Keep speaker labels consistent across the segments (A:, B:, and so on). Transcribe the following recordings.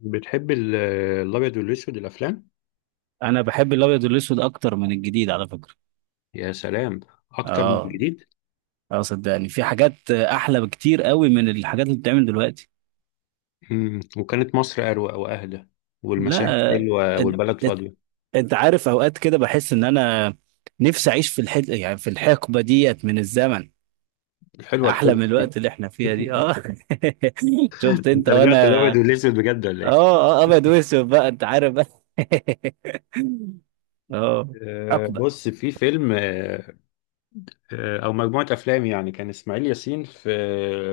A: بتحب الابيض والاسود الافلام.
B: انا بحب الابيض والاسود اكتر من الجديد على فكره.
A: يا سلام اكتر من
B: اه.
A: الجديد.
B: اه صدقني في حاجات احلى بكتير قوي من الحاجات اللي بتتعمل دلوقتي.
A: وكانت مصر اروق واهدى، والمشاهد
B: لا،
A: حلوه
B: انت
A: والبلد
B: انت
A: فاضيه.
B: أنت عارف اوقات كده بحس ان انا نفسي اعيش في الحد، يعني في الحقبه ديت من الزمن،
A: الحلوه
B: احلى
A: الحلوه
B: من الوقت اللي احنا فيها دي. اه. شفت انت
A: انت رجعت الابيض
B: وانا.
A: والاسود بجد ولا ايه؟
B: اه اه ابيض واسود بقى، انت عارف بقى. اه. حقبه.
A: بص، في فيلم، أه آه، او مجموعه افلام، يعني كان اسماعيل ياسين في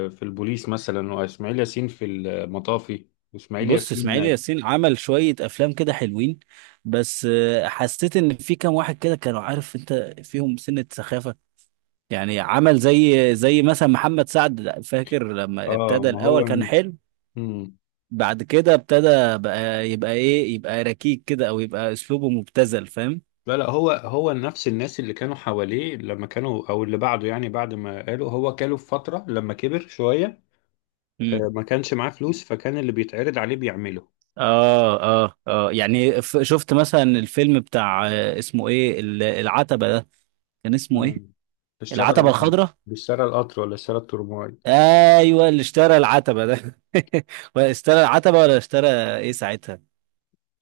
A: في البوليس مثلا، واسماعيل ياسين في المطافي، واسماعيل
B: بص
A: ياسين.
B: اسماعيل ياسين عمل شوية أفلام كده حلوين، بس حسيت إن في كام واحد كده كانوا، عارف أنت، فيهم سنة سخافة. يعني عمل زي مثلا محمد سعد. فاكر لما
A: اه،
B: ابتدى
A: ما
B: الأول
A: هو.
B: كان حلو؟
A: مم.
B: بعد كده ابتدى بقى، يبقى إيه، يبقى ركيك كده أو يبقى أسلوبه مبتذل، فاهم؟
A: لا هو نفس الناس اللي كانوا حواليه لما كانوا، او اللي بعده، يعني بعد ما قالوا هو كاله في فترة لما كبر شوية.
B: مم.
A: ما كانش معاه فلوس، فكان اللي بيتعرض عليه بيعمله.
B: آه آه آه. يعني شفت مثلا الفيلم بتاع اسمه إيه، العتبة ده، كان اسمه إيه؟
A: مم. اشترى
B: العتبة
A: القطر،
B: الخضراء.
A: اشترى القطر ولا اشترى الترماي؟
B: ايوه، اللي اشترى العتبه ده. ولا اشترى العتبه ولا اشترى ايه ساعتها.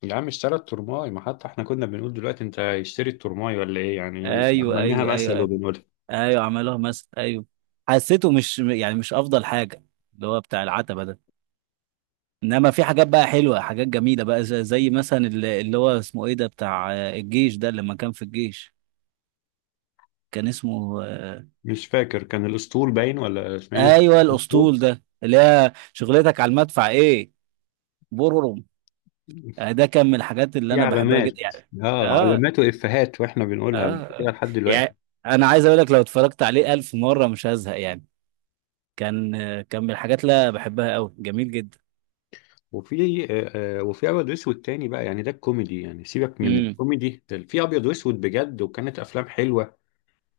A: يا عم اشترى الترماي، ما حتى احنا كنا بنقول دلوقتي انت اشتري الترماي ولا ايه، يعني
B: ايوه
A: عملناها
B: ايوه ايوه
A: مثل
B: ايوه.
A: وبنقولها.
B: ايوه عملوها مثلا، ايوه. حسيته مش، يعني مش افضل حاجه، اللي هو بتاع العتبه ده. انما في حاجات بقى حلوه، حاجات جميله بقى، زي مثلا اللي هو اسمه ايه ده، بتاع الجيش ده، لما كان في الجيش. كان اسمه
A: مش فاكر، كان الاسطول باين ولا اسماعيل،
B: ايوه
A: الاسطول.
B: الاسطول ده، اللي هي شغلتك على المدفع ايه. بررم. ده كان من الحاجات اللي
A: في
B: انا بحبها
A: علامات،
B: جدا يعني.
A: اه،
B: اه.
A: علامات وافيهات واحنا بنقولها بعد كده
B: اه.
A: لحد دلوقتي.
B: يعني انا عايز اقول لك، لو اتفرجت عليه الف مره مش هزهق يعني. كان، كان من الحاجات اللي أنا بحبها قوي. جميل جدا.
A: وفي آه، آه، وفي ابيض واسود تاني بقى، يعني ده الكوميدي، يعني سيبك من
B: امم.
A: الكوميدي ده، في ابيض واسود بجد، وكانت افلام حلوه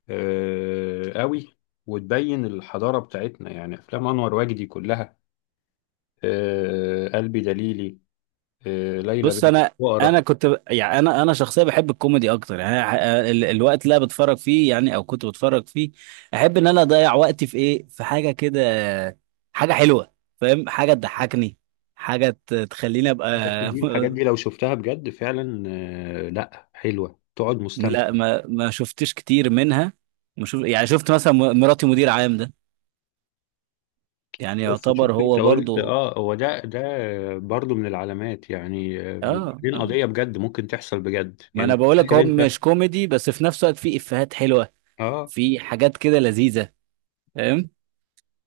A: قوي. وتبين الحضاره بتاعتنا، يعني افلام انور وجدي كلها، قلبي دليلي، ليلى
B: بص
A: بنت
B: انا، انا
A: الفقراء.
B: كنت يعني انا شخصيا بحب الكوميدي اكتر. يعني أنا، الوقت اللي انا بتفرج فيه يعني، او كنت بتفرج فيه، احب ان انا اضيع وقتي في ايه، في حاجه كده، حاجه حلوه، فاهم، حاجه تضحكني، حاجه تخليني ابقى.
A: دي الحاجات دي لو شفتها بجد فعلا، لا حلوه، تقعد مستمتع.
B: لا، ما شفتش كتير منها. ما شوف، يعني شفت مثلا مراتي مدير عام ده، يعني
A: بس شوف،
B: يعتبر
A: انت
B: هو
A: قلت
B: برضو.
A: اه، هو ده ده برضو من العلامات، يعني
B: اه.
A: وبعدين
B: اه
A: قضيه بجد ممكن تحصل بجد،
B: ما
A: يعني
B: انا بقولك،
A: تخيل
B: هو مش
A: انت.
B: كوميدي، بس في نفس الوقت فيه افيهات حلوه،
A: اه،
B: في حاجات كده لذيذه، فاهم؟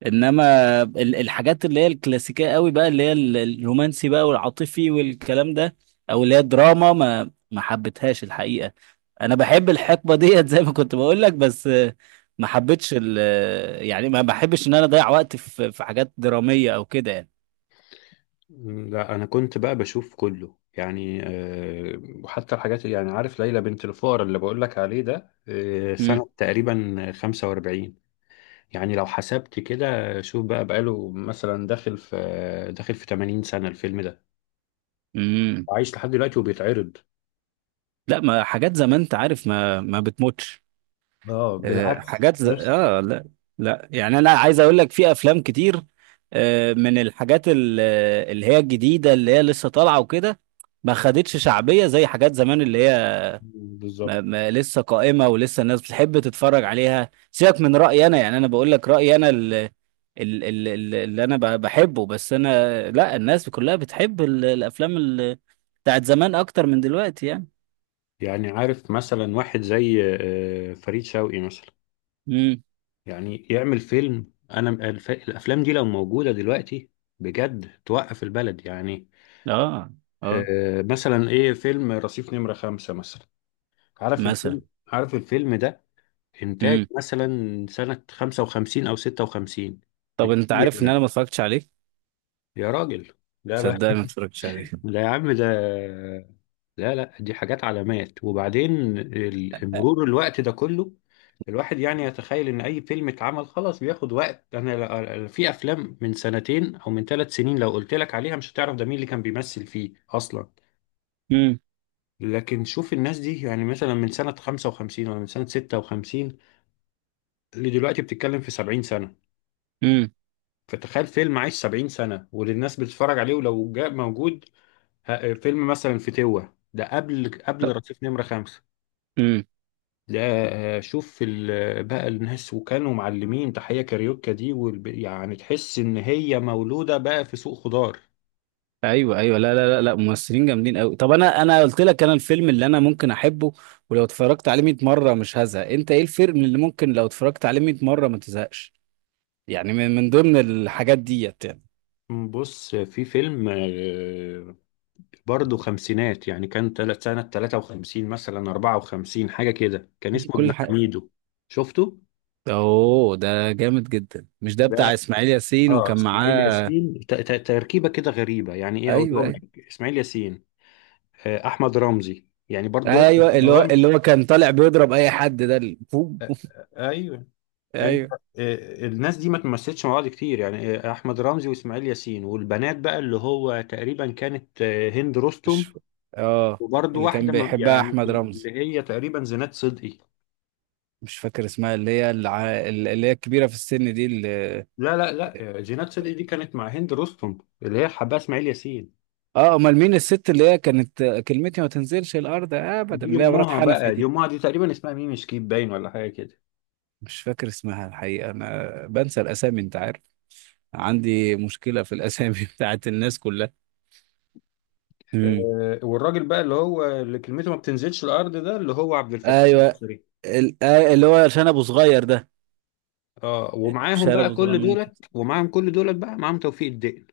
B: انما الحاجات اللي هي الكلاسيكيه قوي بقى، اللي هي الرومانسي بقى والعاطفي والكلام ده، او اللي هي دراما، ما حبيتهاش الحقيقه. انا بحب الحقبه ديت زي ما كنت بقولك، بس ما حبيتش ال يعني ما بحبش ان انا اضيع وقت في في حاجات دراميه او كده يعني.
A: لا انا كنت بقى بشوف كله يعني. وحتى يعني عارف ليلى بنت الفقر اللي بقول لك عليه ده،
B: امم.
A: سنة تقريبا 45، يعني لو حسبت كده، شوف بقى بقاله مثلا داخل في 80 سنة الفيلم ده،
B: امم.
A: وعايش لحد دلوقتي وبيتعرض.
B: لا، ما حاجات زمان انت عارف، ما بتموتش.
A: اه
B: آه،
A: بالعكس،
B: حاجات زي...
A: نفس
B: اه لا. لا يعني انا عايز اقول لك، في افلام كتير من الحاجات اللي هي الجديده، اللي هي لسه طالعه وكده، ما خدتش شعبيه زي حاجات زمان، اللي هي،
A: بالظبط.
B: ما لسه قائمه ولسه الناس بتحب تتفرج عليها. سيبك من رايي انا، يعني انا بقول لك رايي انا اللي انا بحبه. بس انا لا، الناس كلها بتحب الافلام بتاعت زمان اكتر من دلوقتي يعني.
A: يعني عارف مثلا واحد زي فريد شوقي مثلا،
B: امم.
A: يعني يعمل فيلم، انا الافلام دي لو موجودة دلوقتي بجد توقف البلد يعني.
B: اه. اه.
A: مثلا ايه، فيلم رصيف نمرة خمسة مثلا، عارف الفيلم؟
B: مثلا.
A: عارف الفيلم ده؟ انتاج
B: امم.
A: مثلا سنة 55 او 56
B: طب انت
A: بكتير
B: عارف ان انا
A: يعني.
B: ما اتفرجتش عليه؟
A: يا راجل لا بقى!
B: صدقني ما اتفرجتش عليه.
A: لا يا عم ده، لا لا، دي حاجات علامات، وبعدين مرور الوقت ده كله، الواحد يعني يتخيل ان اي فيلم اتعمل خلاص بياخد وقت. انا في افلام من سنتين او من ثلاث سنين لو قلت لك عليها مش هتعرف ده مين اللي كان بيمثل فيه اصلا.
B: امم.
A: لكن شوف الناس دي، يعني مثلا من سنة 55 ولا من سنة 56 لدلوقتي بتتكلم في 70 سنة.
B: امم.
A: فتخيل فيلم عايش 70 سنة وللناس بتتفرج عليه، ولو جاء موجود فيلم مثلا في توة ده، قبل
B: طب.
A: رصيف نمرة خمسة
B: امم.
A: ده. شوف بقى الناس، وكانوا معلمين تحية كاريوكا دي يعني تحس إن هي مولودة بقى في سوق خضار.
B: ايوه ايوه. لا لا لا لا، ممثلين جامدين قوي. طب انا قلت لك، انا الفيلم اللي انا ممكن احبه ولو اتفرجت عليه 100 مره مش هزهق. انت ايه الفيلم اللي ممكن لو اتفرجت عليه 100 مره ما تزهقش، يعني من من ضمن الحاجات ديت يعني؟
A: بص في فيلم برضه خمسينات، يعني كان تلت سنة 53 مثلا 54 حاجة كده، كان اسمه ابن
B: كل حاجه.
A: حميدو، شفته؟
B: اوه، ده جامد جدا. مش ده
A: ده،
B: بتاع اسماعيل ياسين
A: اه
B: وكان
A: اسماعيل
B: معاه،
A: ياسين، تركيبة كده غريبة، يعني ايه
B: ايوه
A: اقولهم
B: ايوه
A: لك، اسماعيل ياسين، احمد رمزي، يعني برضه دول ما
B: ايوه، اللي هو، اللي
A: قلناهمش.
B: هو كان طالع بيضرب اي حد ده
A: ايوه. انت،
B: ايوه.
A: الناس دي ما تمثلتش مع بعض كتير، يعني احمد رمزي واسماعيل ياسين، والبنات بقى اللي هو تقريبا كانت هند رستم،
B: مش اه،
A: وبرضه
B: اللي كان
A: واحدة
B: بيحبها
A: يعني
B: احمد رمزي،
A: اللي هي تقريبا زينات صدقي.
B: مش فاكر اسمها، اللي هي الع... اللي هي الكبيرة في السن دي اللي...
A: لا لا لا، جينات صدقي دي كانت مع هند رستم اللي هي حباها اسماعيل ياسين.
B: اه امال مين الست اللي هي كانت كلمتي ما تنزلش الارض ابدا،
A: دي
B: اللي هي مرات
A: امها
B: حنفي
A: بقى، دي
B: دي؟
A: امها، دي تقريبا اسمها ميمي شكيب باين ولا حاجه كده.
B: مش فاكر اسمها الحقيقة، انا بنسى الاسامي انت عارف. عندي مشكلة في الاسامي بتاعت الناس كلها. امم.
A: والراجل بقى اللي هو اللي كلمته ما بتنزلش الارض ده، اللي هو عبد الفتاح
B: ايوه.
A: النصري.
B: ال... اللي هو عشان ابو صغير ده.
A: اه،
B: مش
A: ومعاهم
B: أنا
A: بقى
B: ابو صغير
A: كل
B: ممكن؟
A: دولت، ومعاهم كل دولت بقى، معاهم توفيق الدقن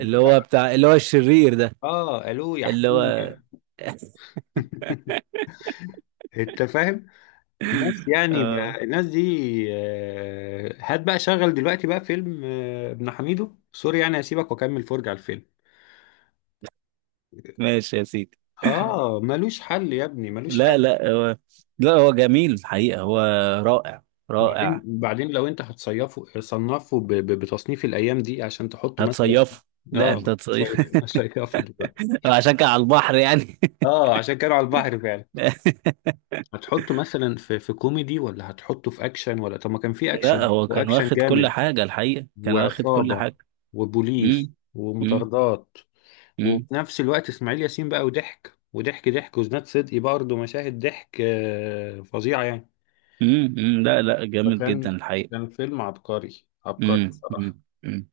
B: اللي هو بتاع، اللي هو الشرير ده،
A: اه الو يا
B: اللي هو
A: حكومه. انت فاهم، الناس يعني
B: اه.
A: بقى الناس دي. هات بقى شغل دلوقتي بقى فيلم ابن حميدو. سوري يعني، هسيبك واكمل فرجة على الفيلم.
B: ماشي يا سيدي.
A: اه ملوش حل يا ابني، ملوش حل.
B: لا لا هو، لا هو جميل الحقيقة، هو رائع،
A: بعدين
B: رائع.
A: بعدين لو انت هتصيفه، صنفه بتصنيف الايام دي عشان تحطه مثلا.
B: هتصيفه؟ لا انت
A: اه،
B: تصيف.
A: صيفه دلوقتي.
B: عشان كان على البحر يعني.
A: اه عشان كانوا على البحر فعلا. هتحطه مثلا في في كوميدي، ولا هتحطه في اكشن؟ ولا طب ما كان في
B: لا
A: اكشن،
B: هو كان
A: واكشن
B: واخد كل
A: جامد،
B: حاجة الحقيقة، كان واخد كل
A: وعصابة
B: حاجة.
A: وبوليس
B: امم. امم.
A: ومطاردات. وفي
B: امم.
A: نفس الوقت اسماعيل ياسين بقى، وضحك وضحك ضحك، وزناد صدقي برضه مشاهد ضحك فظيعة يعني.
B: أمم. لا لا، جامد جدا
A: فكان،
B: الحقيقة.
A: كان فيلم عبقري عبقري بصراحة.
B: أمم.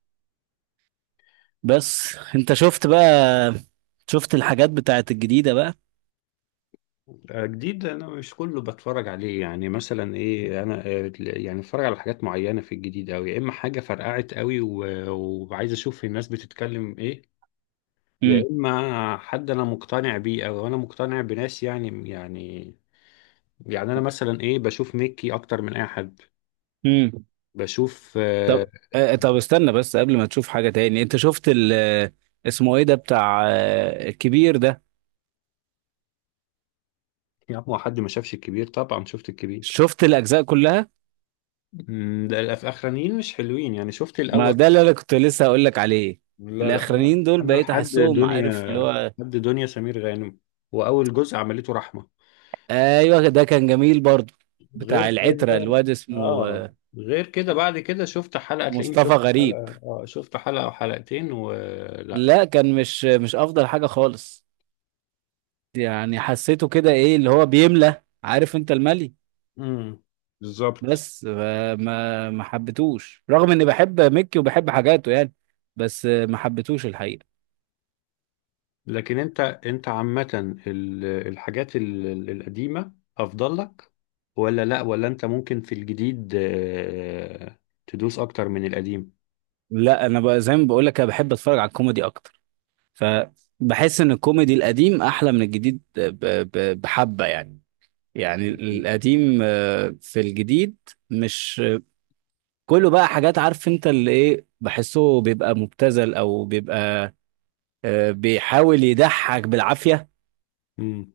B: بس انت شفت بقى، شفت الحاجات بتاعت الجديدة بقى؟
A: جديد أنا مش كله بتفرج عليه، يعني مثلا إيه، أنا يعني بتفرج على حاجات معينة في الجديد أوي، يا إما حاجة فرقعت أوي وعايز أشوف الناس بتتكلم إيه، يا إما حد أنا مقتنع بيه، أو أنا مقتنع بناس يعني يعني. يعني أنا مثلا إيه بشوف ميكي أكتر من أي حد.
B: امم.
A: بشوف
B: طب طب استنى بس، قبل ما تشوف حاجة تاني، انت شفت ال آه، اسمه ايه ده بتاع الكبير ده؟
A: يا عم، هو حد ما شافش الكبير؟ طبعا شفت الكبير.
B: شفت الاجزاء كلها.
A: مم، ده الاخرانيين مش حلوين يعني، شفت
B: ما
A: الاول،
B: ده اللي انا كنت لسه هقول لك عليه.
A: لا لا، انا
B: الاخرانيين دول
A: انا
B: بقيت
A: لحد
B: احسهم،
A: دنيا،
B: عارف اللي هو.
A: لحد دنيا سمير غانم، واول جزء عملته رحمه.
B: ايوه ده كان جميل برضو،
A: غير
B: بتاع العترة،
A: كده،
B: الواد اسمه
A: اه غير كده، بعد كده شفت حلقه، تلاقيني
B: مصطفى
A: شفت
B: غريب.
A: حلقه، اه، شفت حلقه او حلقتين ولا،
B: لا، كان مش، مش افضل حاجة خالص. يعني حسيته كده ايه، اللي هو بيملى، عارف انت الملي.
A: امم، بالظبط.
B: بس ما حبيتوش، رغم اني بحب ميكي وبحب حاجاته يعني. بس ما حبيتوش الحقيقه.
A: لكن انت، انت عامه الحاجات القديمه افضل لك ولا لا؟ ولا انت ممكن في الجديد تدوس اكتر من القديم؟
B: لا انا بقى زي ما بقول لك، انا بحب اتفرج على الكوميدي اكتر، فبحس ان الكوميدي القديم احلى من الجديد. بحبه يعني. يعني القديم، في الجديد مش كله بقى، حاجات عارف انت، اللي ايه، بحسه بيبقى مبتذل او بيبقى بيحاول يضحك بالعافيه،
A: امم.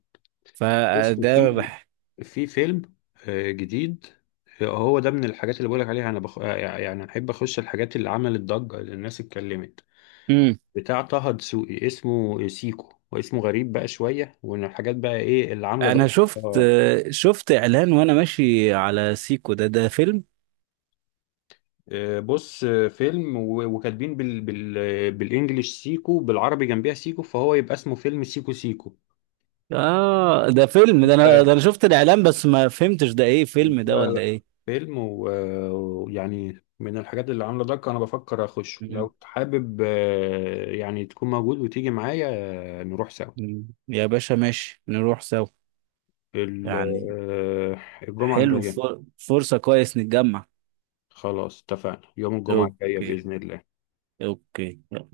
A: بص
B: فده
A: في
B: بح...
A: في فيلم جديد، هو ده من الحاجات اللي بقولك عليها، انا بخ... آه، يعني احب اخش الحاجات اللي عملت ضجة، اللي الناس اتكلمت، بتاع طه دسوقي اسمه سيكو، واسمه غريب بقى شوية، وان الحاجات بقى ايه اللي عاملة
B: انا
A: ضجة.
B: شفت،
A: آه،
B: شفت اعلان وانا ماشي على سيكو ده، ده فيلم؟
A: بص، فيلم، وكاتبين بالانجلش سيكو، بالعربي جنبيها سيكو، فهو يبقى اسمه فيلم سيكو سيكو.
B: اه ده فيلم، ده انا، ده انا شفت الاعلان بس ما فهمتش ده ايه، فيلم ده
A: لا
B: ولا
A: لا
B: ايه؟
A: فيلم، ويعني من الحاجات اللي عامله ضجه، انا بفكر اخش،
B: مم.
A: لو حابب يعني تكون موجود وتيجي معايا، نروح سوا.
B: مم. يا باشا ماشي، نروح سوا
A: ال-
B: يعني.
A: آه، الجمعه
B: حلو،
A: الجايه.
B: فرصة كويس نتجمع.
A: خلاص اتفقنا يوم الجمعه الجايه
B: اوكي.
A: باذن الله.
B: اوكي.